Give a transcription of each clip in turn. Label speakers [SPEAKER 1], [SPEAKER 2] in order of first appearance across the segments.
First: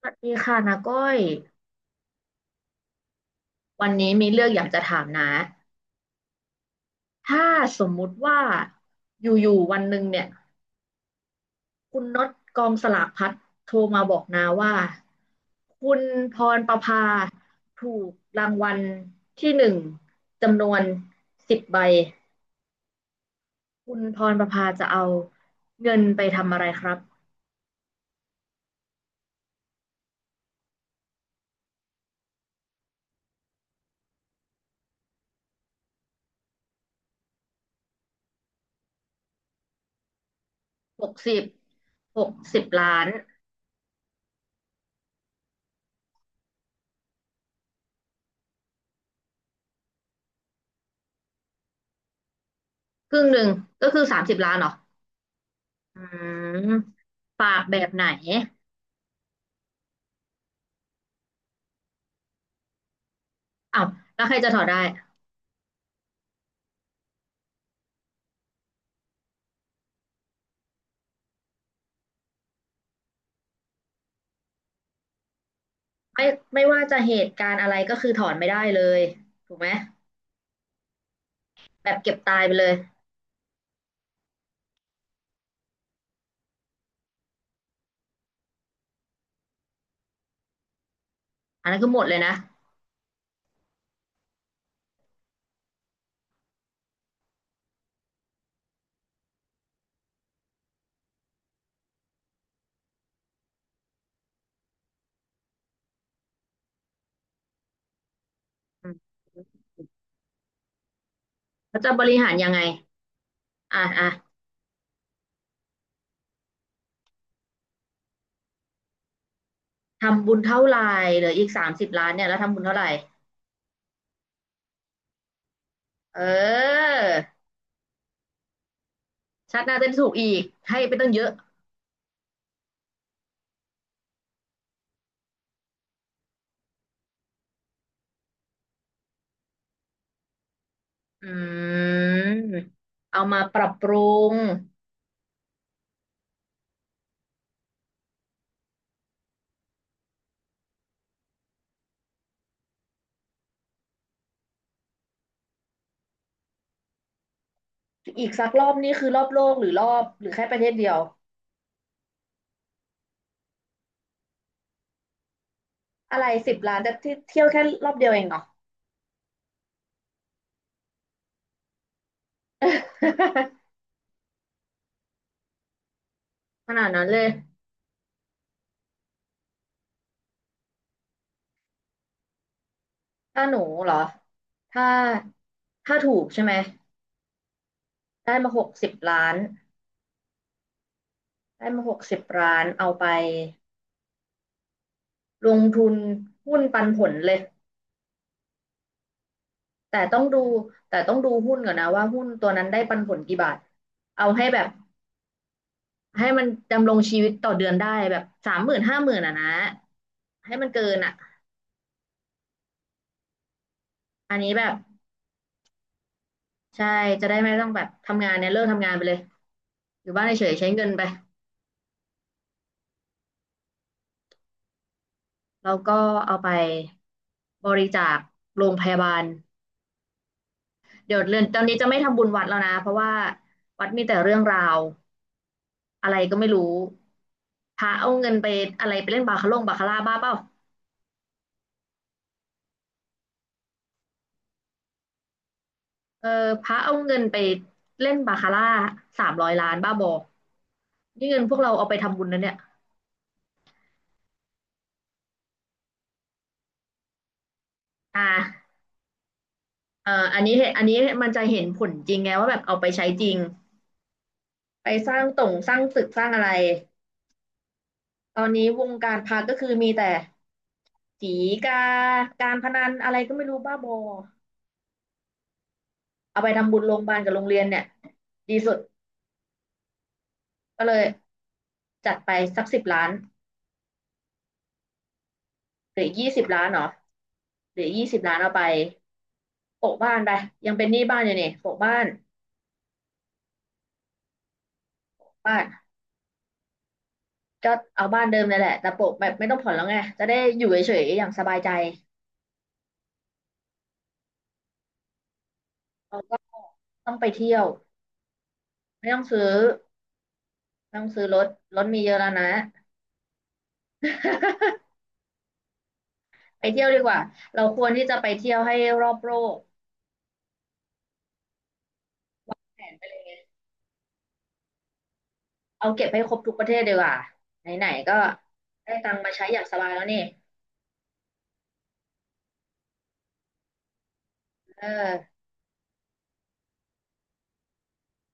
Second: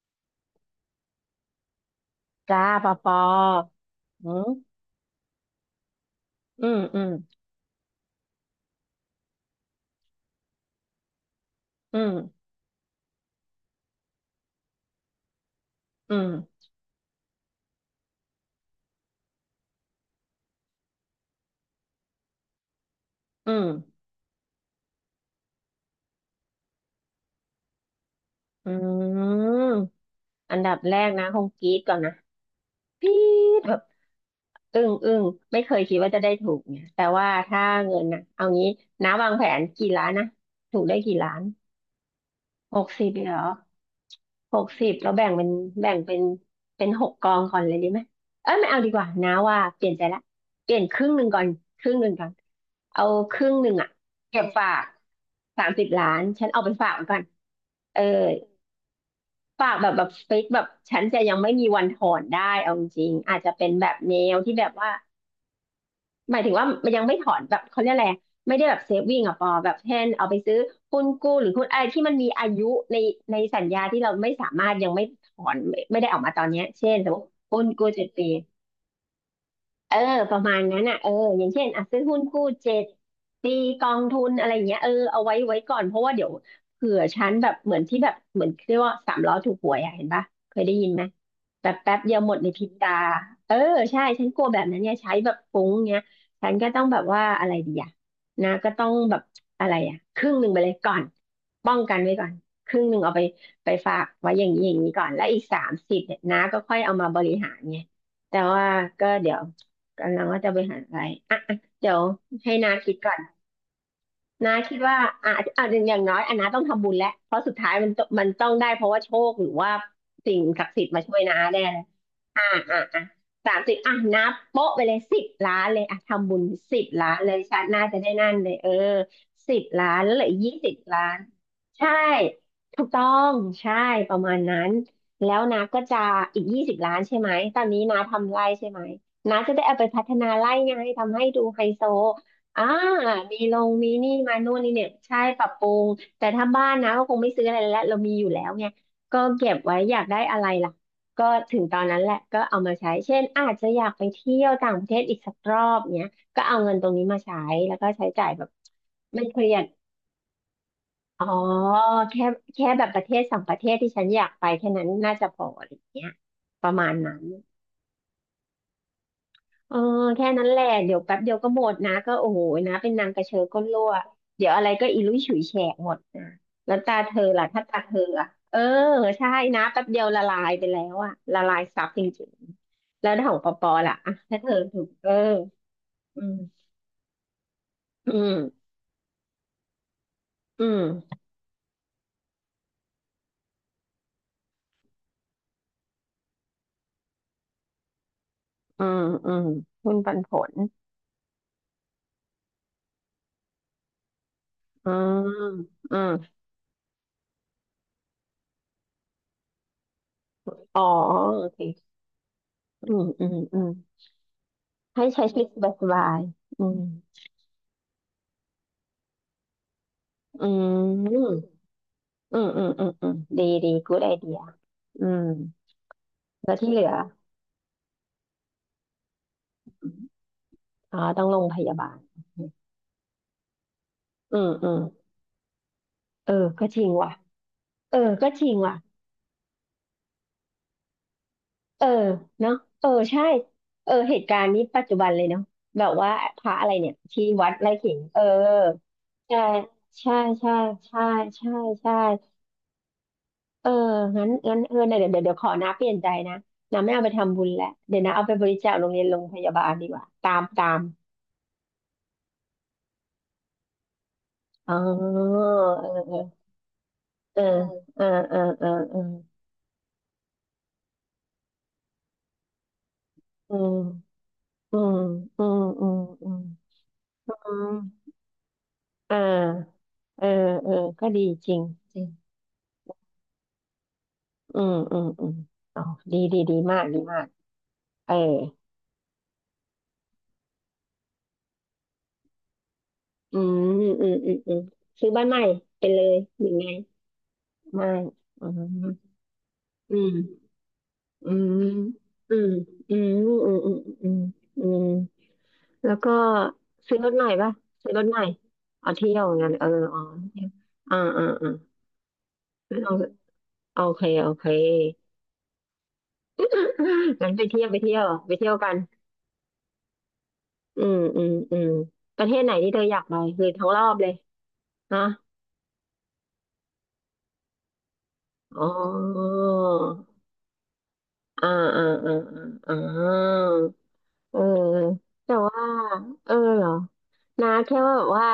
[SPEAKER 1] สวัสดีค่ะนาก้อย
[SPEAKER 2] จ้าปอปอ
[SPEAKER 1] วันนี้มีเรื่องอยากจะถามนะ
[SPEAKER 2] อืมอืม
[SPEAKER 1] ถ้าสมมุติว่าอยู่ๆวันหนึ่งเนี่ย
[SPEAKER 2] อื
[SPEAKER 1] คุณน็อต
[SPEAKER 2] ม
[SPEAKER 1] กองสลากพลัดโทรมาบอกนาว่าคุณ
[SPEAKER 2] อื
[SPEAKER 1] พร
[SPEAKER 2] ม
[SPEAKER 1] ประภาถูกรางวัลที่หนึ่งจำนวนสิบใบ
[SPEAKER 2] อื
[SPEAKER 1] คุ
[SPEAKER 2] ม
[SPEAKER 1] ณพรประภาจะเอาเงินไปทำอะไรครับ
[SPEAKER 2] อืมอืมอันดับแรกนะ คงกรี๊ดก่อนนะกรี๊ดแบบอึ้งอึ้งไม่เคยคิดว่าจะได้ถูกเนี่ยแต่ว่าถ้าเงินนะเอางี้น้าวางแผนกี่ล้านนะ ถูกได้
[SPEAKER 1] หก
[SPEAKER 2] กี่ล้า
[SPEAKER 1] สิ
[SPEAKER 2] น
[SPEAKER 1] บหกสิบ
[SPEAKER 2] หก
[SPEAKER 1] ล้า
[SPEAKER 2] สิ
[SPEAKER 1] น
[SPEAKER 2] บเหรอ หกสิบเราแบ่งเป็นหกกองก่อนเลยดีไหมเอ้ยไม่เอาดีกว่านะว่าเปลี่ยนใจละเปลี่ยนครึ่งหนึ่งก่อนครึ่งหนึ่งก่อนเอา
[SPEAKER 1] ครึ่ง
[SPEAKER 2] ค
[SPEAKER 1] หนึ่ง
[SPEAKER 2] รึ่งหนึ่ง
[SPEAKER 1] ก็
[SPEAKER 2] อ่ะ
[SPEAKER 1] คือสามสิบ
[SPEAKER 2] เก็บ
[SPEAKER 1] ล้านเหร
[SPEAKER 2] ฝา
[SPEAKER 1] อ
[SPEAKER 2] กสามสิบ
[SPEAKER 1] อื
[SPEAKER 2] ล้านฉันเอาไป
[SPEAKER 1] ม
[SPEAKER 2] ฝากไว้ก่อน
[SPEAKER 1] ฝากแบบ
[SPEAKER 2] เอ
[SPEAKER 1] ไหน
[SPEAKER 2] อฝากแบบฟิกแบบฉันจะยังไม่มีวันถอนได้เอาจริงๆอาจจะเป็น
[SPEAKER 1] อ้าว
[SPEAKER 2] แบบแน
[SPEAKER 1] แล้วใคร
[SPEAKER 2] ว
[SPEAKER 1] จะ
[SPEAKER 2] ที่
[SPEAKER 1] ถอ
[SPEAKER 2] แบ
[SPEAKER 1] ด
[SPEAKER 2] บ
[SPEAKER 1] ได้
[SPEAKER 2] ว่า หมายถึงว่ามันยังไม่ถอนแบบเขาเรียกอะไรไม่ได้แบบเซฟวิ่งอะปอแบบเช่นเอาไปซื้อหุ้นกู้หรือหุ้นอะไรที่มันมีอายุในในสัญญาที่เราไม่สามารถยังไม่ถอนไม่ได้ออก
[SPEAKER 1] ไม่
[SPEAKER 2] มาตอนเนี้
[SPEAKER 1] ไม่
[SPEAKER 2] ย
[SPEAKER 1] ว่า
[SPEAKER 2] เช่
[SPEAKER 1] จะ
[SPEAKER 2] นส
[SPEAKER 1] เห
[SPEAKER 2] มมติ
[SPEAKER 1] ตุการณ์
[SPEAKER 2] หุ้น
[SPEAKER 1] อะไร
[SPEAKER 2] กู้
[SPEAKER 1] ก็
[SPEAKER 2] เจ็
[SPEAKER 1] คื
[SPEAKER 2] ด
[SPEAKER 1] อถ
[SPEAKER 2] ปี
[SPEAKER 1] อนไม่ได้เลยถูกไหม
[SPEAKER 2] เออประมาณนั้นอ่ะเอออย่างเช่นอ่ะ
[SPEAKER 1] แบบ
[SPEAKER 2] ซื้อ
[SPEAKER 1] เก็บ
[SPEAKER 2] หุ้น
[SPEAKER 1] ตาย
[SPEAKER 2] กู้
[SPEAKER 1] ไปเลย
[SPEAKER 2] เจ็ดปีกองทุนอะไรอย่างเงี้ยเออเอาไว้ก่อนเพราะว่าเดี๋ยวเผื่อฉันแบบเหมือนที่แบบเหมือนเรียกว่าสามล้อถูกหวยอ่ะเห็นปะเคยได้ยินไหม
[SPEAKER 1] อั
[SPEAKER 2] แบ
[SPEAKER 1] น
[SPEAKER 2] บ
[SPEAKER 1] นั้นคือ
[SPEAKER 2] แป๊
[SPEAKER 1] ห
[SPEAKER 2] บ
[SPEAKER 1] มด
[SPEAKER 2] เดี
[SPEAKER 1] เล
[SPEAKER 2] ย
[SPEAKER 1] ย
[SPEAKER 2] วห
[SPEAKER 1] นะ
[SPEAKER 2] มดในพริบตาเออใช่ฉันกลัวแบบนั้นเนี่ยใช้แบบฟุ้งเงี้ยฉันก็ต้องแบบว่าอะไรดีอ่ะนะก็ต้องแบบอะไรอ่ะครึ่งหนึ่งไปเลยก่อนป้องกันไว้ก่อนครึ่งหนึ่งเอาไปฝากไว้อย่างนี้อย่างนี้ก่อนแล้วอีกสามสิบเนี่ยนะก็ค่อยเอามาบริหารไงแต่ว่า
[SPEAKER 1] อื
[SPEAKER 2] ก็
[SPEAKER 1] ม
[SPEAKER 2] เดี๋ยว กำลังว่าจะไปหาอะไรอ่ะอ่ะ
[SPEAKER 1] แล้ว
[SPEAKER 2] เดี๋
[SPEAKER 1] จะ
[SPEAKER 2] ย
[SPEAKER 1] บ
[SPEAKER 2] ว
[SPEAKER 1] ริหารยัง
[SPEAKER 2] ให้
[SPEAKER 1] ไง
[SPEAKER 2] นาคิดก่อน
[SPEAKER 1] อ่ะอ่ะ
[SPEAKER 2] นาคิดว่าอ่ะอ่ะอย่างน้อยอ่ะนาต้องทำบุญแล้ว เพราะสุดท้ายมันต้องได้เพราะว่าโชคหรือว่า
[SPEAKER 1] ทำบุ
[SPEAKER 2] สิ่
[SPEAKER 1] ญ
[SPEAKER 2] ง
[SPEAKER 1] เท่า
[SPEAKER 2] ศัก
[SPEAKER 1] ไห
[SPEAKER 2] ดิ์
[SPEAKER 1] ร่
[SPEAKER 2] สิทธิ์มาช่ว
[SPEAKER 1] เห
[SPEAKER 2] ย
[SPEAKER 1] ลือ
[SPEAKER 2] นา
[SPEAKER 1] อีก
[SPEAKER 2] แน่
[SPEAKER 1] สามสิบล้านเนี่ยแล้ว
[SPEAKER 2] อ่า
[SPEAKER 1] ทำบุญเท่า
[SPEAKER 2] อ่า
[SPEAKER 1] ไหร่
[SPEAKER 2] อ่าสามสิบอ่ะนับโป๊ะไปเลยสิบล้านเลยอ่ะ
[SPEAKER 1] เอ
[SPEAKER 2] ทำบุญสิบล้านเล
[SPEAKER 1] อ
[SPEAKER 2] ยชาติหน้าจะได้นั่นเลยเออสิ
[SPEAKER 1] ชา
[SPEAKER 2] บ
[SPEAKER 1] ติหน้าจะ
[SPEAKER 2] ล้า
[SPEAKER 1] ได้
[SPEAKER 2] น
[SPEAKER 1] ถู
[SPEAKER 2] แล้
[SPEAKER 1] ก
[SPEAKER 2] วเหลือ
[SPEAKER 1] อีก
[SPEAKER 2] ยี่สิบ
[SPEAKER 1] ให้ไป
[SPEAKER 2] ล้า
[SPEAKER 1] ตั้ง
[SPEAKER 2] น
[SPEAKER 1] เยอะ
[SPEAKER 2] ใช่ถูกต้องใช่ประมาณนั้นแล้วนะก็จะอีกยี่สิบล้านใช่ไหมตอนนี้นาทำไร่ใช่ไหมนาจะได้เอาไปพัฒนาไร่ไงทำให้
[SPEAKER 1] อ
[SPEAKER 2] ดูไฮ
[SPEAKER 1] ื
[SPEAKER 2] โซ
[SPEAKER 1] ม
[SPEAKER 2] อ่า
[SPEAKER 1] เอา
[SPEAKER 2] มี
[SPEAKER 1] มา
[SPEAKER 2] ล
[SPEAKER 1] ปรั
[SPEAKER 2] ง
[SPEAKER 1] บป
[SPEAKER 2] มี
[SPEAKER 1] รุ
[SPEAKER 2] นี่
[SPEAKER 1] ง
[SPEAKER 2] มานู่นนี่เนี่ยใช่ปรับปรุงแต่ถ้าบ้านนะก็คงไม่ซื้ออะไรแล้วเรามีอยู่แล้วไงก็เก็บไว้อยากได้อะไรล่ะ ก็ถึงตอนนั้นแหละก็เอามาใช้เช่นอาจจะอยากไปเที่ยวต่างประเทศอีกสักรอบเนี้ยก็เอาเงินตรงนี้มาใช้แล้วก็ใช้
[SPEAKER 1] อี
[SPEAKER 2] จ่า
[SPEAKER 1] ก
[SPEAKER 2] ยแบ
[SPEAKER 1] สั
[SPEAKER 2] บ
[SPEAKER 1] กรอบนี่คือรอ
[SPEAKER 2] ไม่
[SPEAKER 1] บ
[SPEAKER 2] เค
[SPEAKER 1] โล
[SPEAKER 2] รี
[SPEAKER 1] ก
[SPEAKER 2] ย
[SPEAKER 1] ห
[SPEAKER 2] ด
[SPEAKER 1] รือรอบหรือแค่ประเทศเดียว
[SPEAKER 2] อ๋อแค่แค่แบบประเทศสองประเทศที่ฉันอยากไปแค่นั้นน่าจะพออะไรอย่างเงี้ย
[SPEAKER 1] อะไรสิบ
[SPEAKER 2] ประ
[SPEAKER 1] ล้าน
[SPEAKER 2] มา
[SPEAKER 1] จะ
[SPEAKER 2] ณ
[SPEAKER 1] ที่
[SPEAKER 2] นั้น
[SPEAKER 1] เที่ยวแค่รอบเดียวเองเหรอ
[SPEAKER 2] เออแค่นั้นแหละเดี๋ยวแป๊บเดียวก็หมดนะก็โอ้โหนะเป็นนางกระเชอก้น รั่วเดี๋ยวอะไรก็อีลุยฉุยแฉกหมดนะ
[SPEAKER 1] ข
[SPEAKER 2] แล้ว
[SPEAKER 1] นาด
[SPEAKER 2] ตา
[SPEAKER 1] นั้น
[SPEAKER 2] เธ
[SPEAKER 1] เล
[SPEAKER 2] อ
[SPEAKER 1] ย
[SPEAKER 2] ล่ะถ้าตาเธออ่ะเออใช่นะแป๊บเดียวละลายไปแล้วอะละลายซับจริงๆแล้วของ
[SPEAKER 1] ถ้า
[SPEAKER 2] ป
[SPEAKER 1] ห
[SPEAKER 2] อ
[SPEAKER 1] นู
[SPEAKER 2] ปอ
[SPEAKER 1] เหรอ
[SPEAKER 2] ล่ะอ่ะถ้าเธอถู
[SPEAKER 1] ถ้า
[SPEAKER 2] กเออ
[SPEAKER 1] ถ้าถู
[SPEAKER 2] อื
[SPEAKER 1] กใช่ไหม
[SPEAKER 2] มอื
[SPEAKER 1] ได้มาหก
[SPEAKER 2] ม
[SPEAKER 1] สิบล้าน
[SPEAKER 2] อืม
[SPEAKER 1] ได้มาหกสิบล้านเอาไปลงทุนหุ้นปันผลเลย
[SPEAKER 2] อืมอืมหุ้
[SPEAKER 1] แต่
[SPEAKER 2] นปั
[SPEAKER 1] ต้อ
[SPEAKER 2] น
[SPEAKER 1] ง
[SPEAKER 2] ผ
[SPEAKER 1] ดู
[SPEAKER 2] ล
[SPEAKER 1] แต่ต้องดูหุ้นก่อนนะว่าหุ้นตัวนั้นได้ปันผลกี่บาทเอาให้แบบ
[SPEAKER 2] อืมอืม
[SPEAKER 1] ให้มันดำรงชีวิตต่อเดือนได้แบบ30,00050,000อ่ะนะให้มัน
[SPEAKER 2] อ๋อ
[SPEAKER 1] เกินอ่ะ
[SPEAKER 2] โอเคอืมอืมอืม
[SPEAKER 1] อันนี้แบบ
[SPEAKER 2] ให้ใช้ชีวิตสบายๆอืม
[SPEAKER 1] ใช่จะได้ไม่ต้องแบบทำงานเนี่ยเลิกทำงานไปเลยอยู่บ้าน
[SPEAKER 2] อื
[SPEAKER 1] เฉยๆใช้เงินไป
[SPEAKER 2] ม อืมอืมอืมอืมดีดีกูดไอเดียอืม
[SPEAKER 1] แล้วก็เอาไป
[SPEAKER 2] แล้วที่เหลือ
[SPEAKER 1] บริจาคโรงพยาบาล
[SPEAKER 2] อ๋อ
[SPEAKER 1] เดี๋ยว
[SPEAKER 2] ต้อง
[SPEAKER 1] เรื
[SPEAKER 2] ล
[SPEAKER 1] อน
[SPEAKER 2] งพ
[SPEAKER 1] ตอนนี้
[SPEAKER 2] ยา
[SPEAKER 1] จะ
[SPEAKER 2] บา
[SPEAKER 1] ไม่
[SPEAKER 2] ล
[SPEAKER 1] ทำบุญวัดแล้วนะเพราะว่าวัดมีแต่เรื่
[SPEAKER 2] อื
[SPEAKER 1] อง
[SPEAKER 2] ม
[SPEAKER 1] รา
[SPEAKER 2] อื
[SPEAKER 1] ว
[SPEAKER 2] ม
[SPEAKER 1] อะไร
[SPEAKER 2] เออ
[SPEAKER 1] ก็ไม่รู้
[SPEAKER 2] ก็จริงว่ะ
[SPEAKER 1] พระ
[SPEAKER 2] เออ
[SPEAKER 1] เอา
[SPEAKER 2] ก็
[SPEAKER 1] เงิน
[SPEAKER 2] จ
[SPEAKER 1] ไป
[SPEAKER 2] ริงว่ะ
[SPEAKER 1] อะไรไปเล่นบาคาร่าบ้าเปล่า
[SPEAKER 2] เออเนาะเออใช่เออเหตุการณ์นี้ปัจจุบันเลยเนาะแบบว่า
[SPEAKER 1] เออ
[SPEAKER 2] พระ
[SPEAKER 1] พ
[SPEAKER 2] อะไร
[SPEAKER 1] ระ
[SPEAKER 2] เนี่
[SPEAKER 1] เอา
[SPEAKER 2] ย
[SPEAKER 1] เงิน
[SPEAKER 2] ที่
[SPEAKER 1] ไป
[SPEAKER 2] วัดไร่ขิง
[SPEAKER 1] เล่น
[SPEAKER 2] เออ
[SPEAKER 1] บาคาร่าสาม
[SPEAKER 2] ใช่
[SPEAKER 1] ร้อยล้านบ้าบอ
[SPEAKER 2] ใช่ใช่ใช่
[SPEAKER 1] นี่เงิน
[SPEAKER 2] ใช่
[SPEAKER 1] พวกเราเอา
[SPEAKER 2] ใช่
[SPEAKER 1] ไปทำบุญนะเนี่ย
[SPEAKER 2] เอองั้นงั้นเออเดี๋ยวเดี๋ยวเดี๋ยวขอนะเปลี่ยนใจนะนะไม่เอาไปทำบุญแล้วเดี๋ยวนะ
[SPEAKER 1] อ่า
[SPEAKER 2] เอาไปบริจาคโรงเรียนโรงพยาบาลดีกว่าตา
[SPEAKER 1] อัน
[SPEAKER 2] ม
[SPEAKER 1] นี้
[SPEAKER 2] ตาม
[SPEAKER 1] อันนี้มันจะเห็นผลจริงไงว่าแบบเอาไปใช้จริง
[SPEAKER 2] อ๋อ
[SPEAKER 1] ไปสร้าง
[SPEAKER 2] เอ
[SPEAKER 1] ต
[SPEAKER 2] อ
[SPEAKER 1] รงสร้างตึกสร้าง
[SPEAKER 2] เออ
[SPEAKER 1] อะไร
[SPEAKER 2] เออเออเอ
[SPEAKER 1] ต
[SPEAKER 2] อ
[SPEAKER 1] อน
[SPEAKER 2] เอ
[SPEAKER 1] นี้
[SPEAKER 2] อ
[SPEAKER 1] วง
[SPEAKER 2] เออ
[SPEAKER 1] การพระก็คือมีแต่สีกาการพนันอะไรก็ไม่
[SPEAKER 2] อื
[SPEAKER 1] รู้
[SPEAKER 2] ม
[SPEAKER 1] บ้าบอ
[SPEAKER 2] อืมอืมอืมอืม
[SPEAKER 1] เอาไปทำบุญโรงพยาบาลกับโรง
[SPEAKER 2] อื
[SPEAKER 1] เรียนเนี่ย
[SPEAKER 2] ม
[SPEAKER 1] ดีสุด
[SPEAKER 2] อ่าเออเออ
[SPEAKER 1] ก็เลย
[SPEAKER 2] ก็ดีจริงจริง
[SPEAKER 1] จัดไปสักสิบล้าน
[SPEAKER 2] อืมอืมอืมอ๋อ
[SPEAKER 1] หรือ
[SPEAKER 2] ดี
[SPEAKER 1] ยี่
[SPEAKER 2] ดี
[SPEAKER 1] สิบ
[SPEAKER 2] ดี
[SPEAKER 1] ล้านเหร
[SPEAKER 2] มาก
[SPEAKER 1] อ
[SPEAKER 2] ดีมาก
[SPEAKER 1] หรือยี่
[SPEAKER 2] เออ
[SPEAKER 1] สิบล้านเอาไปโปะบ้านไปยังเป็นหนี้บ้านอยู่นี่โปะบ้าน
[SPEAKER 2] อืมอืมอืมอืมซื้อบ้าน
[SPEAKER 1] โปะ
[SPEAKER 2] ใหม่
[SPEAKER 1] บ้าน
[SPEAKER 2] ไปเลยหรือไง
[SPEAKER 1] ก็
[SPEAKER 2] ไม่
[SPEAKER 1] เอาบ้านเดิม
[SPEAKER 2] อื
[SPEAKER 1] นั่นแหละแต่
[SPEAKER 2] ม
[SPEAKER 1] โปะแบบไม่ต้องผ่อนแล้ว
[SPEAKER 2] อื
[SPEAKER 1] ไงจะได้
[SPEAKER 2] ม
[SPEAKER 1] อยู่เฉยๆอย่า
[SPEAKER 2] อื
[SPEAKER 1] งสบา
[SPEAKER 2] ม
[SPEAKER 1] ยใจ
[SPEAKER 2] อืมอืมอืมอืมอืมอืมแล้วก็
[SPEAKER 1] เราก็
[SPEAKER 2] ซื้อร
[SPEAKER 1] ต้อ
[SPEAKER 2] ถ
[SPEAKER 1] ง
[SPEAKER 2] ให
[SPEAKER 1] ไป
[SPEAKER 2] ม่ป่ะ
[SPEAKER 1] เที่ยว
[SPEAKER 2] ซื้อรถใหม่เอา
[SPEAKER 1] ไม่
[SPEAKER 2] เที่
[SPEAKER 1] ต้
[SPEAKER 2] ย
[SPEAKER 1] อง
[SPEAKER 2] ว
[SPEAKER 1] ซื้อ
[SPEAKER 2] งั้นเอออ๋อเที่ยว
[SPEAKER 1] ไม่
[SPEAKER 2] อ่า
[SPEAKER 1] ต้องซื้
[SPEAKER 2] อ่า
[SPEAKER 1] อรถ
[SPEAKER 2] อ่
[SPEAKER 1] รถมีเยอะแล้วนะ
[SPEAKER 2] า โอเคโอเค
[SPEAKER 1] ไปเที่ยวดีกว่า
[SPEAKER 2] งั้นไปเที่
[SPEAKER 1] เรา
[SPEAKER 2] ยวไป
[SPEAKER 1] ควร
[SPEAKER 2] เที่ย
[SPEAKER 1] ที่
[SPEAKER 2] ว
[SPEAKER 1] จะไป
[SPEAKER 2] ไปเที่
[SPEAKER 1] เที่
[SPEAKER 2] ยว
[SPEAKER 1] ยว
[SPEAKER 2] กั
[SPEAKER 1] ให้
[SPEAKER 2] น
[SPEAKER 1] รอบโลก
[SPEAKER 2] อืมอืมอืมประเทศไหนที่เธ
[SPEAKER 1] แผ
[SPEAKER 2] อ
[SPEAKER 1] น
[SPEAKER 2] อยา
[SPEAKER 1] ไป
[SPEAKER 2] ก
[SPEAKER 1] เล
[SPEAKER 2] ไป
[SPEAKER 1] ย
[SPEAKER 2] คือทั้งรอบเลยฮะ
[SPEAKER 1] เอาเก็บให้ครบทุกประเทศดีกว่าไหนๆก็
[SPEAKER 2] อ๋
[SPEAKER 1] ได้ตังค์มา
[SPEAKER 2] อ
[SPEAKER 1] ใช้อย่างสบายแล้วนี่
[SPEAKER 2] อ่าอ่าอ่าอ่าอ่าเออ
[SPEAKER 1] เอ
[SPEAKER 2] แต่
[SPEAKER 1] อ
[SPEAKER 2] ว่าเออเหรอนะแค่ว่าแบบว่า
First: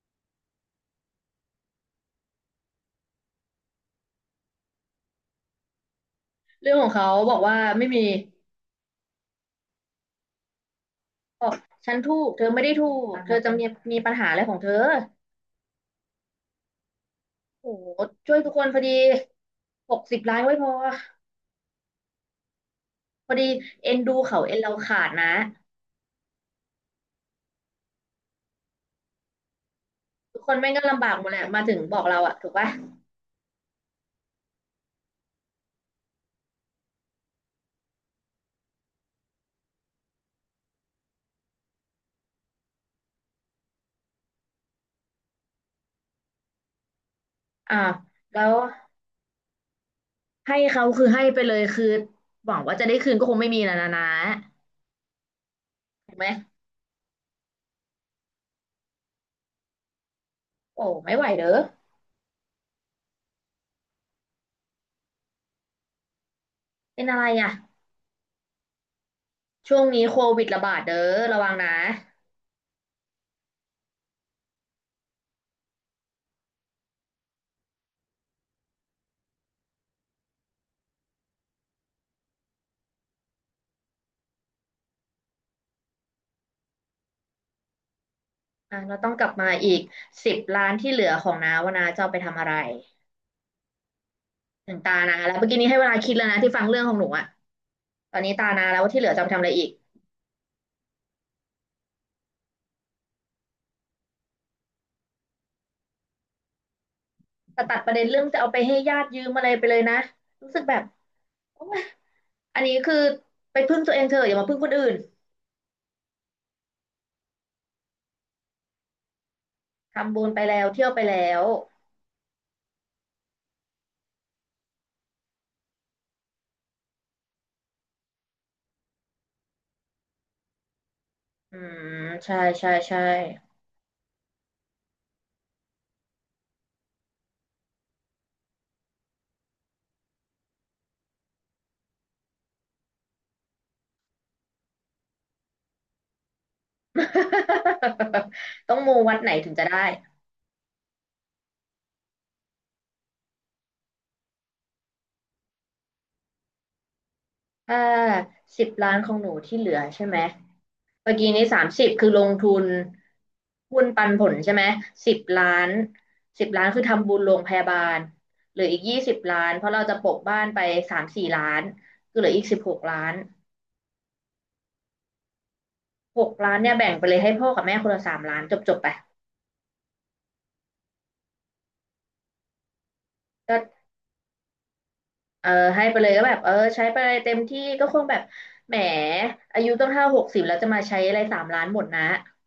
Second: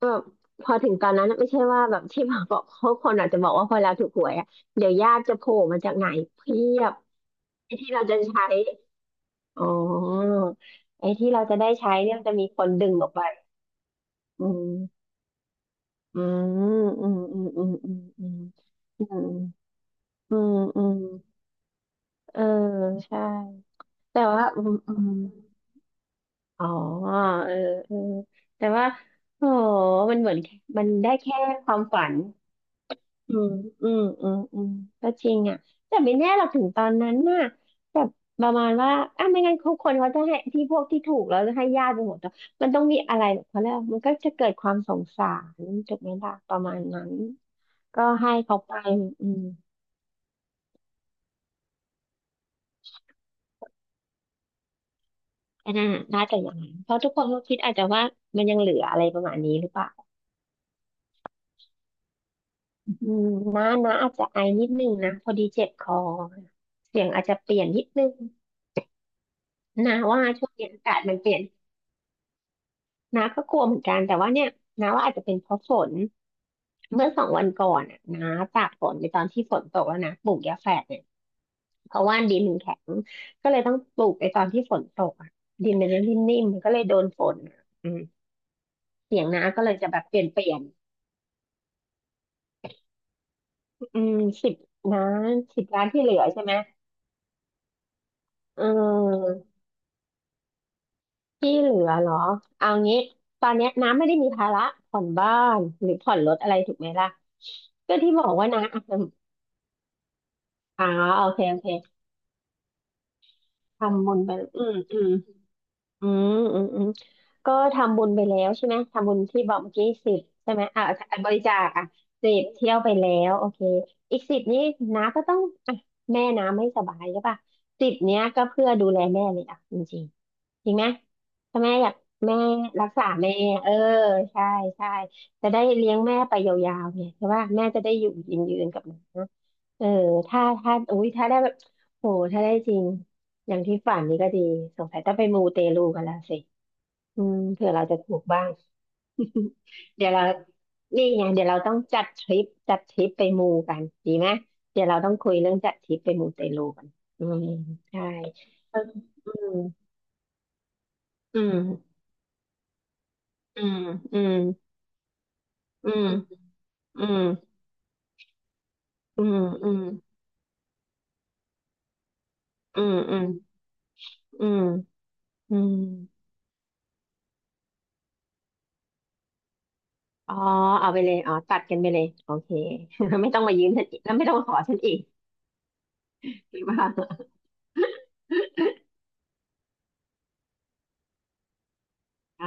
[SPEAKER 2] แบบพอถึงตอนนั้นน่ะไม่ใช่ว่าแบบที่มาบอกเขาคนอาจจะบอกว่าพอเราถูกหวยอ่ะเดี๋ยวญาติจะโผล่มาจากไหนเพี
[SPEAKER 1] เรื่อง
[SPEAKER 2] ย
[SPEAKER 1] ของ
[SPEAKER 2] บ
[SPEAKER 1] เขาบอกว่า
[SPEAKER 2] ไอ้
[SPEAKER 1] ไม่
[SPEAKER 2] ที่
[SPEAKER 1] มี
[SPEAKER 2] เราจะใช้อ๋อไอ้ที่
[SPEAKER 1] บ
[SPEAKER 2] เรา
[SPEAKER 1] อก
[SPEAKER 2] จะได้
[SPEAKER 1] ฉั
[SPEAKER 2] ใช้
[SPEAKER 1] นถู
[SPEAKER 2] เนี่ยมัน
[SPEAKER 1] ก
[SPEAKER 2] จะ
[SPEAKER 1] เธ
[SPEAKER 2] มี
[SPEAKER 1] อ
[SPEAKER 2] ค
[SPEAKER 1] ไม่
[SPEAKER 2] น
[SPEAKER 1] ได้ถู
[SPEAKER 2] ดึงอ
[SPEAKER 1] ก
[SPEAKER 2] อกไป
[SPEAKER 1] เธอจะมีมีปัญหาอะไร
[SPEAKER 2] อื
[SPEAKER 1] ของเธอ
[SPEAKER 2] มอืมอืมอืมอืม
[SPEAKER 1] โอ้โห
[SPEAKER 2] อืม
[SPEAKER 1] ช่วยทุกคนพอดี
[SPEAKER 2] อืม
[SPEAKER 1] หกสิบ
[SPEAKER 2] อื
[SPEAKER 1] ล้านไว้
[SPEAKER 2] ม
[SPEAKER 1] พอ
[SPEAKER 2] อืมอืมเออใช่
[SPEAKER 1] พอดีเอ็นดู
[SPEAKER 2] แต่
[SPEAKER 1] เขา
[SPEAKER 2] ว่า
[SPEAKER 1] เอ็น
[SPEAKER 2] อื
[SPEAKER 1] เรา
[SPEAKER 2] มอื
[SPEAKER 1] ขาด
[SPEAKER 2] ม
[SPEAKER 1] นะ
[SPEAKER 2] อ๋อเออเออแต่ว่าโอ้มันเหมือน
[SPEAKER 1] ทุกคนแม่งก็
[SPEAKER 2] มัน
[SPEAKER 1] ลำ
[SPEAKER 2] ได้
[SPEAKER 1] บากหมด
[SPEAKER 2] แค่
[SPEAKER 1] แหละ มา
[SPEAKER 2] ค
[SPEAKER 1] ถึ
[SPEAKER 2] วา
[SPEAKER 1] ง
[SPEAKER 2] ม
[SPEAKER 1] บอ
[SPEAKER 2] ฝั
[SPEAKER 1] ก
[SPEAKER 2] น
[SPEAKER 1] เราอะถูกปะ
[SPEAKER 2] อืมอืมอืมอืมก็จริงอ่ะแต่ไม่แน่เราถึงตอนนั้นน่ะแบบประมาณว่าอ่ะไม่งั้นทุกคนเขาจะให้ที่พวกที่ถูกแล้วจะให้ญาติไปหมดแล้วมันต้องมีอะไรแบบเขาเรียกว่ามันก็จะเกิดความสงสารถูกไหมล่ะประมาณนั้น
[SPEAKER 1] อ่า
[SPEAKER 2] ก็ให้
[SPEAKER 1] แล้ว
[SPEAKER 2] เขาไปอืม
[SPEAKER 1] ให้เขาคือให้ไปเลยคือหวังว่าจะได้คืนก็คงไม่มีแล้วนะนะ
[SPEAKER 2] อันนั้นน่ะ
[SPEAKER 1] ถูกไห
[SPEAKER 2] น่า
[SPEAKER 1] ม
[SPEAKER 2] จะอย่างนั้นเพราะทุกคนก็คิดอาจจะว่ามันยังเหลืออะไรประมาณนี้หรือเปล่า
[SPEAKER 1] โอ้ไม่ไหวเด้อ
[SPEAKER 2] อืมน้านะอาจจะไอนิดนึงนะพอดีเจ็บคอเสี
[SPEAKER 1] เป็
[SPEAKER 2] ย
[SPEAKER 1] น
[SPEAKER 2] ง
[SPEAKER 1] อะ
[SPEAKER 2] อา
[SPEAKER 1] ไร
[SPEAKER 2] จจะเป
[SPEAKER 1] อะ
[SPEAKER 2] ลี่ยนนิดนึง
[SPEAKER 1] ช่วง
[SPEAKER 2] นะ
[SPEAKER 1] นี้โค
[SPEAKER 2] ว่า
[SPEAKER 1] วิ
[SPEAKER 2] ช่
[SPEAKER 1] ด
[SPEAKER 2] วง
[SPEAKER 1] ระ
[SPEAKER 2] นี้
[SPEAKER 1] บาด
[SPEAKER 2] อา
[SPEAKER 1] เด้
[SPEAKER 2] กา
[SPEAKER 1] อ
[SPEAKER 2] ศมันเปลี่ย
[SPEAKER 1] ระ
[SPEAKER 2] น
[SPEAKER 1] วังนะ
[SPEAKER 2] น้าก็กลัวเหมือนกันแต่ว่าเนี่ยน้าว่าอาจจะเป็นเพราะฝนเมื่อ2 วันก่อนอ่ะน้าตากฝนในตอนที่ฝนตกแล้วนะปลูกยาแฝดเนี่ยเพราะว่าดินมันแข็งก็เลยต้องปลูกในตอนที่ฝนตกอ่ะดินมันจะนิ่มๆมันก็เลยโดนฝนอะอืม
[SPEAKER 1] อ่ะเราต้อง
[SPEAKER 2] เสี
[SPEAKER 1] ก
[SPEAKER 2] ยง
[SPEAKER 1] ลับ
[SPEAKER 2] น้า
[SPEAKER 1] มา
[SPEAKER 2] ก็
[SPEAKER 1] อี
[SPEAKER 2] เลย
[SPEAKER 1] ก
[SPEAKER 2] จะแบบเปลี่ยน
[SPEAKER 1] สิบ
[SPEAKER 2] เปลี่ยน
[SPEAKER 1] ล้านที่เหลือของน้าว่าน้าจะเอาไปทำอะไร
[SPEAKER 2] อืมสิบ
[SPEAKER 1] ถึงตา
[SPEAKER 2] น้า
[SPEAKER 1] นาแล้วเมื่อกี้
[SPEAKER 2] สิบ
[SPEAKER 1] นี้ให้
[SPEAKER 2] ล้า
[SPEAKER 1] เว
[SPEAKER 2] น
[SPEAKER 1] ลา
[SPEAKER 2] ที่เห
[SPEAKER 1] คิ
[SPEAKER 2] ลื
[SPEAKER 1] ด
[SPEAKER 2] อ
[SPEAKER 1] แล้วนะ
[SPEAKER 2] ใช่
[SPEAKER 1] ที่
[SPEAKER 2] ไหม
[SPEAKER 1] ฟังเรื่องของหนูอ่ะตอนนี้ตา
[SPEAKER 2] เ
[SPEAKER 1] นาแล้วว่าที่เหลือจะเอาไป
[SPEAKER 2] ออ
[SPEAKER 1] ทำอะไรอีก
[SPEAKER 2] ที่เหลือเหรอเอางี้ตอนเนี้ยน้าไม่ได้มีภาระผ่อนบ้านหรือผ่อนรถอะไรถูกไหมล่ะ
[SPEAKER 1] แต่ตัดประ
[SPEAKER 2] ก็
[SPEAKER 1] เด็น
[SPEAKER 2] ที่
[SPEAKER 1] เรื่
[SPEAKER 2] บ
[SPEAKER 1] อง
[SPEAKER 2] อก
[SPEAKER 1] จะ
[SPEAKER 2] ว่า
[SPEAKER 1] เอาไป
[SPEAKER 2] น้า
[SPEAKER 1] ให้ญา
[SPEAKER 2] อ่ะ
[SPEAKER 1] ติยืมอะไรไปเลยนะรู้สึกแบบ
[SPEAKER 2] อ่าโอเคโอ
[SPEAKER 1] โอ๊ย
[SPEAKER 2] เค
[SPEAKER 1] อันนี้คือไปพึ่งตัวเอง
[SPEAKER 2] ทำบุ
[SPEAKER 1] เถ
[SPEAKER 2] ญ
[SPEAKER 1] อะอ
[SPEAKER 2] ไป
[SPEAKER 1] ย่ามาพึ่
[SPEAKER 2] อื
[SPEAKER 1] งคน
[SPEAKER 2] ม
[SPEAKER 1] อื่น
[SPEAKER 2] อืมอืมอืมอืมก็ทำบุญไปแล้วใช่ไหมทำบุญที่บอกเมื่อกี้สิ
[SPEAKER 1] ทำ
[SPEAKER 2] บ
[SPEAKER 1] บุญไป
[SPEAKER 2] ใช่ไห
[SPEAKER 1] แล้
[SPEAKER 2] ม
[SPEAKER 1] ว
[SPEAKER 2] อ่า
[SPEAKER 1] เที่ยวไป
[SPEAKER 2] บ
[SPEAKER 1] แล้
[SPEAKER 2] ริ
[SPEAKER 1] ว
[SPEAKER 2] จาคอ่ะสิบเที่ยวไปแล้วโอเคอีกสิบนี้น้าก็ต้องอ่ะแม่น้าไม่สบายใช่ป่ะสิบเนี้ยก็เพื่อดูแลแม่เลยอ่ะจริงๆจริงไหม
[SPEAKER 1] อื
[SPEAKER 2] ถ้าแม่อยาก
[SPEAKER 1] ม
[SPEAKER 2] แม่
[SPEAKER 1] ใช่ใช่
[SPEAKER 2] รัก
[SPEAKER 1] ใช่
[SPEAKER 2] ษาแม่เออใช่ใช่จะได้เลี้ยงแม่ไปยาวๆเนี่ยใช่ป่ะแม่จะได้อยู่ยืนๆกับน้าเออถ้าถ้าอุ้ยถ้าได้แบบโหถ้าได้จริง อย่างที่ฝันนี่ก็ดีสงสัยต้องไปมูเตลูกันแล้วสิอืมเผื่อเราจะถูกบ้าง
[SPEAKER 1] ต้องมูวัดไหนถึงจะได้
[SPEAKER 2] เดี๋ยวเรานี่ไงเดี๋ยวเราต้องจัดทริปจัดทริปไปมูกันดีไหมเดี๋ยวเราต้องคุยเรื่องจัดทริปไปมูเตลูกันอืม
[SPEAKER 1] ถ้า
[SPEAKER 2] ใช่
[SPEAKER 1] สิบ
[SPEAKER 2] เออ
[SPEAKER 1] ล้านของหนูที่เหลือใช่ไหม เมื่อกี้
[SPEAKER 2] อื
[SPEAKER 1] นี้30
[SPEAKER 2] ม
[SPEAKER 1] คือลงทุน
[SPEAKER 2] อืม
[SPEAKER 1] หุ้นปัน
[SPEAKER 2] อื
[SPEAKER 1] ผ
[SPEAKER 2] ม
[SPEAKER 1] ลใช่ไหมสิบล้าน
[SPEAKER 2] อืม
[SPEAKER 1] สิบล้านคือ
[SPEAKER 2] อื
[SPEAKER 1] ทำบุ
[SPEAKER 2] ม
[SPEAKER 1] ญโรงพยาบาลเหลืออีกยี่สิบ
[SPEAKER 2] อืม
[SPEAKER 1] ล้านเพ
[SPEAKER 2] อื
[SPEAKER 1] ราะ
[SPEAKER 2] ม
[SPEAKER 1] เราจะปะบ้านไป3-4 ล้านคือเหลืออีกสิบหก
[SPEAKER 2] อื
[SPEAKER 1] ล้าน
[SPEAKER 2] มอืมอืมอืมอื
[SPEAKER 1] ห
[SPEAKER 2] ม
[SPEAKER 1] กล้านเนี่ยแบ่งไปเลยให้พ่อกับแม่คนละสามล้านจบจบไป
[SPEAKER 2] อ๋อเอาไปเลยอ๋อตัดกันไปเลยโอเค ไม่ต้องมา
[SPEAKER 1] ก็
[SPEAKER 2] ยืมฉันอีกแล้วไม่ต้องมาขอฉันอีก
[SPEAKER 1] เออให้ไปเลยก็แบบเออ
[SPEAKER 2] หรือเป
[SPEAKER 1] ใช้ไปเลย
[SPEAKER 2] ล่า
[SPEAKER 1] เต็มที่ก็คงแบบแหมอายุต้องเท่าหกสิบแล้วจะมาใช้อะไรสามล้านหมดนะ
[SPEAKER 2] อ๋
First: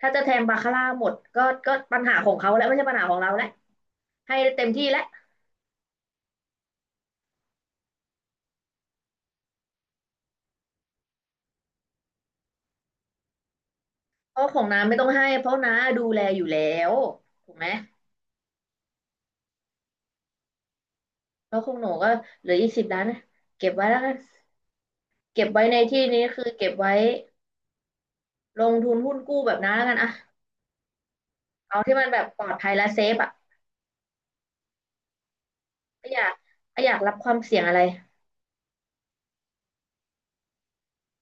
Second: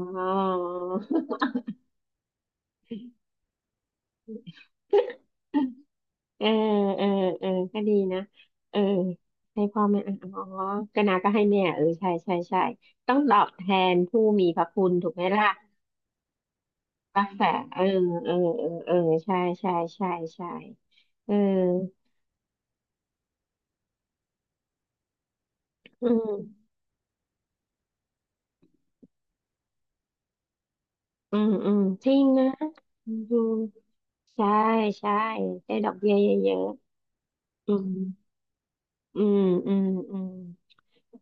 [SPEAKER 1] ถ้าจะแทงบาคาร่าหมดก็ก็ปัญหาของเขาแล้วไม่ใช่ปัญหาของเราแล้วให้เต็มที่แล้ว
[SPEAKER 2] เออเออเออก็ดีนะเออให้พ่อแม่อ่ะอ๋อก็นาก็ให้แม่เออใช่ใช่ใช่ต้องตอบแทนผู้
[SPEAKER 1] เพ
[SPEAKER 2] มี
[SPEAKER 1] ราะข
[SPEAKER 2] พ
[SPEAKER 1] อง
[SPEAKER 2] ระ
[SPEAKER 1] น้า
[SPEAKER 2] คุณ
[SPEAKER 1] ไม่ต้อ
[SPEAKER 2] ถู
[SPEAKER 1] ง
[SPEAKER 2] กไหม
[SPEAKER 1] ให้
[SPEAKER 2] ล่ะ
[SPEAKER 1] เพราะน้าดูแลอยู่แล้ว
[SPEAKER 2] รักษา
[SPEAKER 1] ถูกไหม
[SPEAKER 2] เออเออเออเออใช่ใช่ใช่ใช่เออ
[SPEAKER 1] แล้วของหนูก็เหลืออีกสิบล้านนะเก็บไว้แล้วกันเก็บไว้ในที่
[SPEAKER 2] อื
[SPEAKER 1] นี้
[SPEAKER 2] ม
[SPEAKER 1] คือเก็บไว้ลงทุนหุ้นกู้แบบน้าแล้วกันอะ
[SPEAKER 2] อืมอื
[SPEAKER 1] เอา
[SPEAKER 2] ม
[SPEAKER 1] ที่มั
[SPEAKER 2] จ
[SPEAKER 1] น
[SPEAKER 2] ริ
[SPEAKER 1] แบบ
[SPEAKER 2] ง
[SPEAKER 1] ปล
[SPEAKER 2] นะ
[SPEAKER 1] อดภัยและเซ
[SPEAKER 2] อื
[SPEAKER 1] ฟอะ
[SPEAKER 2] มใช่ใช่ได้ดอก
[SPEAKER 1] ไม่
[SPEAKER 2] เบี้ย
[SPEAKER 1] อยา
[SPEAKER 2] เ
[SPEAKER 1] ก
[SPEAKER 2] ยอะ
[SPEAKER 1] ไม่อยากรับความเสี่ยง
[SPEAKER 2] ๆอื
[SPEAKER 1] อะไร
[SPEAKER 2] มอืมอืมอืม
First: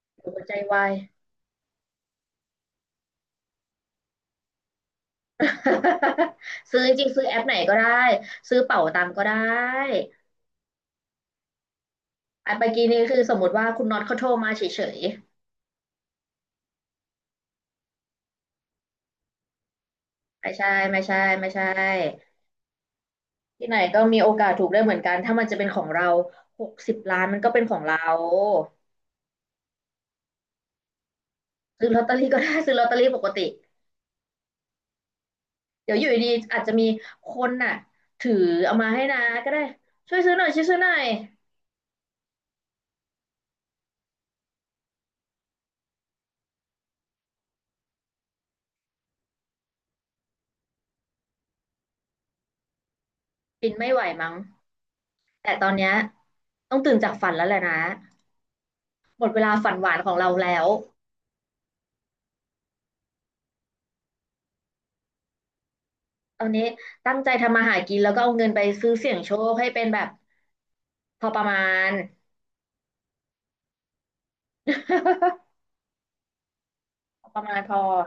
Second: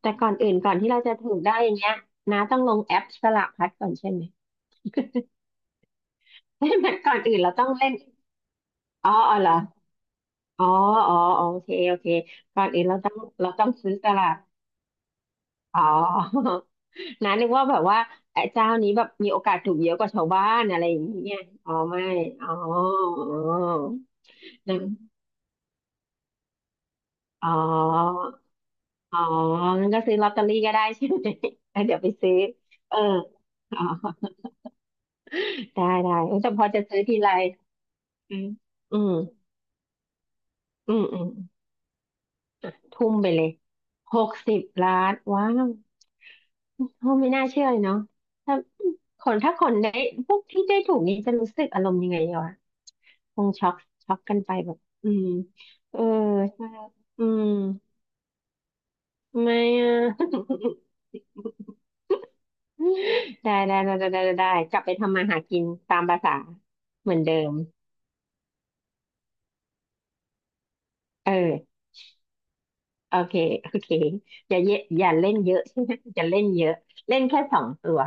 [SPEAKER 2] แต่ก่อ
[SPEAKER 1] เดี๋ยว
[SPEAKER 2] น
[SPEAKER 1] หัว
[SPEAKER 2] อื่
[SPEAKER 1] ใจ
[SPEAKER 2] นก่อน
[SPEAKER 1] วา
[SPEAKER 2] ที่
[SPEAKER 1] ย
[SPEAKER 2] เราจะถูกได้อย่างเงี้ยนะต้องลงแอปสลากพลัดก่อนใช่ไหม
[SPEAKER 1] ซื้อจ ริง
[SPEAKER 2] ก่
[SPEAKER 1] ๆ
[SPEAKER 2] อน
[SPEAKER 1] ซื้อแอ
[SPEAKER 2] อื่น
[SPEAKER 1] ป
[SPEAKER 2] เรา
[SPEAKER 1] ไหน
[SPEAKER 2] ต้อง
[SPEAKER 1] ก็
[SPEAKER 2] เล่น
[SPEAKER 1] ได้ซื้อเป๋าตัง
[SPEAKER 2] อ๋อ
[SPEAKER 1] ก็ได
[SPEAKER 2] อ๋อเหรอ
[SPEAKER 1] ้
[SPEAKER 2] อ๋ออ๋ออ๋อโอเคโอเค
[SPEAKER 1] อ่ะ
[SPEAKER 2] ก่อ
[SPEAKER 1] เมื่
[SPEAKER 2] น
[SPEAKER 1] อ
[SPEAKER 2] อื่
[SPEAKER 1] กี้
[SPEAKER 2] นเรา
[SPEAKER 1] นี้
[SPEAKER 2] ต้อง
[SPEAKER 1] คือสมมติว่าคุณ
[SPEAKER 2] ซื้อ
[SPEAKER 1] น็อต
[SPEAKER 2] ส
[SPEAKER 1] เขาโท
[SPEAKER 2] ลา
[SPEAKER 1] ร
[SPEAKER 2] ก
[SPEAKER 1] มาเฉย
[SPEAKER 2] อ๋อ นะนึกว่าแบบว่าไอ้เจ้านี้แบบมีโอกาสถูกเยอะกว่าชาว
[SPEAKER 1] ๆ
[SPEAKER 2] บ้า
[SPEAKER 1] ไม่
[SPEAKER 2] น
[SPEAKER 1] ใช่
[SPEAKER 2] อะไรอ
[SPEAKER 1] ไม่
[SPEAKER 2] ย่าง
[SPEAKER 1] ใช่
[SPEAKER 2] เงี้ย
[SPEAKER 1] ไม่ใช่
[SPEAKER 2] อ๋อไม่อ๋ออ๋อ
[SPEAKER 1] ที่ไหนก็มีโอกาสถูก
[SPEAKER 2] นั่
[SPEAKER 1] ได้เหมือนกันถ้ามันจะเป็นของเราหกสิบล้านมัน
[SPEAKER 2] อ๋อ
[SPEAKER 1] ก็เป็นของเรา
[SPEAKER 2] อ๋องั้นก็ซื้อลอตเตอรี่ก็ได้ใช่ไหม
[SPEAKER 1] ซื้อ
[SPEAKER 2] เดี๋
[SPEAKER 1] ล
[SPEAKER 2] ย
[SPEAKER 1] อ
[SPEAKER 2] ว
[SPEAKER 1] ต
[SPEAKER 2] ไป
[SPEAKER 1] เตอรี่
[SPEAKER 2] ซื้อ
[SPEAKER 1] ก็ได้ ซื้อลอตเต
[SPEAKER 2] เอ
[SPEAKER 1] อ
[SPEAKER 2] อ
[SPEAKER 1] รี่ปกติ
[SPEAKER 2] อ๋อได้
[SPEAKER 1] เดี๋ยวอยู่
[SPEAKER 2] ได้
[SPEAKER 1] ดี
[SPEAKER 2] เออแต่
[SPEAKER 1] ๆอา
[SPEAKER 2] พ
[SPEAKER 1] จ
[SPEAKER 2] อ
[SPEAKER 1] จะ
[SPEAKER 2] จะ
[SPEAKER 1] มี
[SPEAKER 2] ซื้อที
[SPEAKER 1] ค
[SPEAKER 2] ไร
[SPEAKER 1] นน่ะถือ
[SPEAKER 2] อืม
[SPEAKER 1] เอามา
[SPEAKER 2] อื
[SPEAKER 1] ให้
[SPEAKER 2] ม
[SPEAKER 1] นะก็ได้ช่วยซื้อหน่อยช่วยซื้อหน่
[SPEAKER 2] อื
[SPEAKER 1] อย
[SPEAKER 2] มอืมทุ่มไปเลย60 ล้านว้าวโอ้ไม่น่าเชื่อเลยเนาะถ้าคนถ้าคนได้พวกที่ได้ถูกนี้จะรู้สึกอารมณ์ยังไงวะคง
[SPEAKER 1] ปิ
[SPEAKER 2] ช็อ
[SPEAKER 1] น
[SPEAKER 2] ก
[SPEAKER 1] ไม่ไหว
[SPEAKER 2] ช็อก
[SPEAKER 1] มั้ง
[SPEAKER 2] กันไปแบบอืม
[SPEAKER 1] แต่ตอนเนี้ย
[SPEAKER 2] เออใช่
[SPEAKER 1] ต้องตื่นจาก
[SPEAKER 2] อื
[SPEAKER 1] ฝันแล้
[SPEAKER 2] ม
[SPEAKER 1] วแหละนะหมดเวลา
[SPEAKER 2] ไม่
[SPEAKER 1] ฝันห
[SPEAKER 2] อะ
[SPEAKER 1] วานของเราแล้ว
[SPEAKER 2] ได้ได้ได้ได้ได้ได้กลับไปทำมาหากินตามภาษา
[SPEAKER 1] ตอนนี้
[SPEAKER 2] เหมื
[SPEAKER 1] ตั้ง
[SPEAKER 2] อน
[SPEAKER 1] ใจ
[SPEAKER 2] เดิม
[SPEAKER 1] ทำมาหากินแล้วก็เอาเงินไปซื้อเสี่ยงโชคให้เป็นแบบพอ
[SPEAKER 2] เอ
[SPEAKER 1] ประมา
[SPEAKER 2] อ
[SPEAKER 1] ณ
[SPEAKER 2] โอเคโอเคอย่าเยอะอย่าเล่นเยอะ ใช่ไหมอย่าเล่นเยอะเล่ น
[SPEAKER 1] พอป
[SPEAKER 2] แค่
[SPEAKER 1] ระ
[SPEAKER 2] ส
[SPEAKER 1] มาณ
[SPEAKER 2] อง
[SPEAKER 1] พอ
[SPEAKER 2] ตัว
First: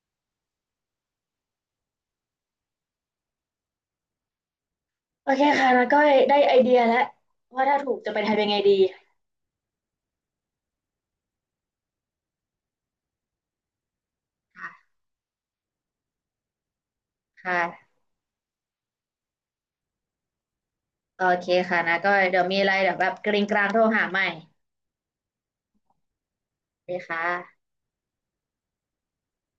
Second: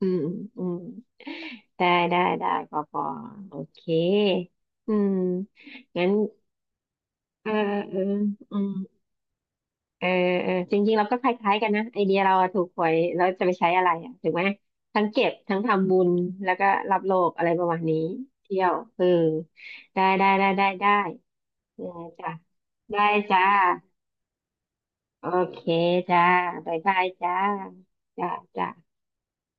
[SPEAKER 2] อืมอืมได้ได้ได้ปอปอโอเคอืม
[SPEAKER 1] โอเคค่ะนะก็
[SPEAKER 2] งั้น
[SPEAKER 1] ได้ไอเดียแล้ว
[SPEAKER 2] เออ
[SPEAKER 1] ว่าถ้าถู
[SPEAKER 2] เอ
[SPEAKER 1] ก
[SPEAKER 2] อ
[SPEAKER 1] จะไปทำยังไง
[SPEAKER 2] อืม
[SPEAKER 1] ดี
[SPEAKER 2] เออเออจริงๆเราก็คล้ายๆกันนะไอเดียเราอะถูกหวยเราจะไปใช้อะไรอ่ะถูกไหมทั้งเก็บทั้งทำบุญแล้วก็รับโลก
[SPEAKER 1] ค
[SPEAKER 2] อะไรประมาณ
[SPEAKER 1] ่ะ
[SPEAKER 2] นี้เที่ยวเออได้ได้ได้ได้ได้
[SPEAKER 1] โอเคค่ะ
[SPEAKER 2] เออ
[SPEAKER 1] นะก็
[SPEAKER 2] จ้ะ
[SPEAKER 1] เดี๋ยวมีอะไรเดี๋ยว
[SPEAKER 2] ได้
[SPEAKER 1] แบบกริ
[SPEAKER 2] จ้า
[SPEAKER 1] งกรางโทรหาใหม่
[SPEAKER 2] โอเคจ้าบาย
[SPEAKER 1] โอเค
[SPEAKER 2] บาย
[SPEAKER 1] ค
[SPEAKER 2] จ้า
[SPEAKER 1] ่ะ
[SPEAKER 2] จ้าจ้า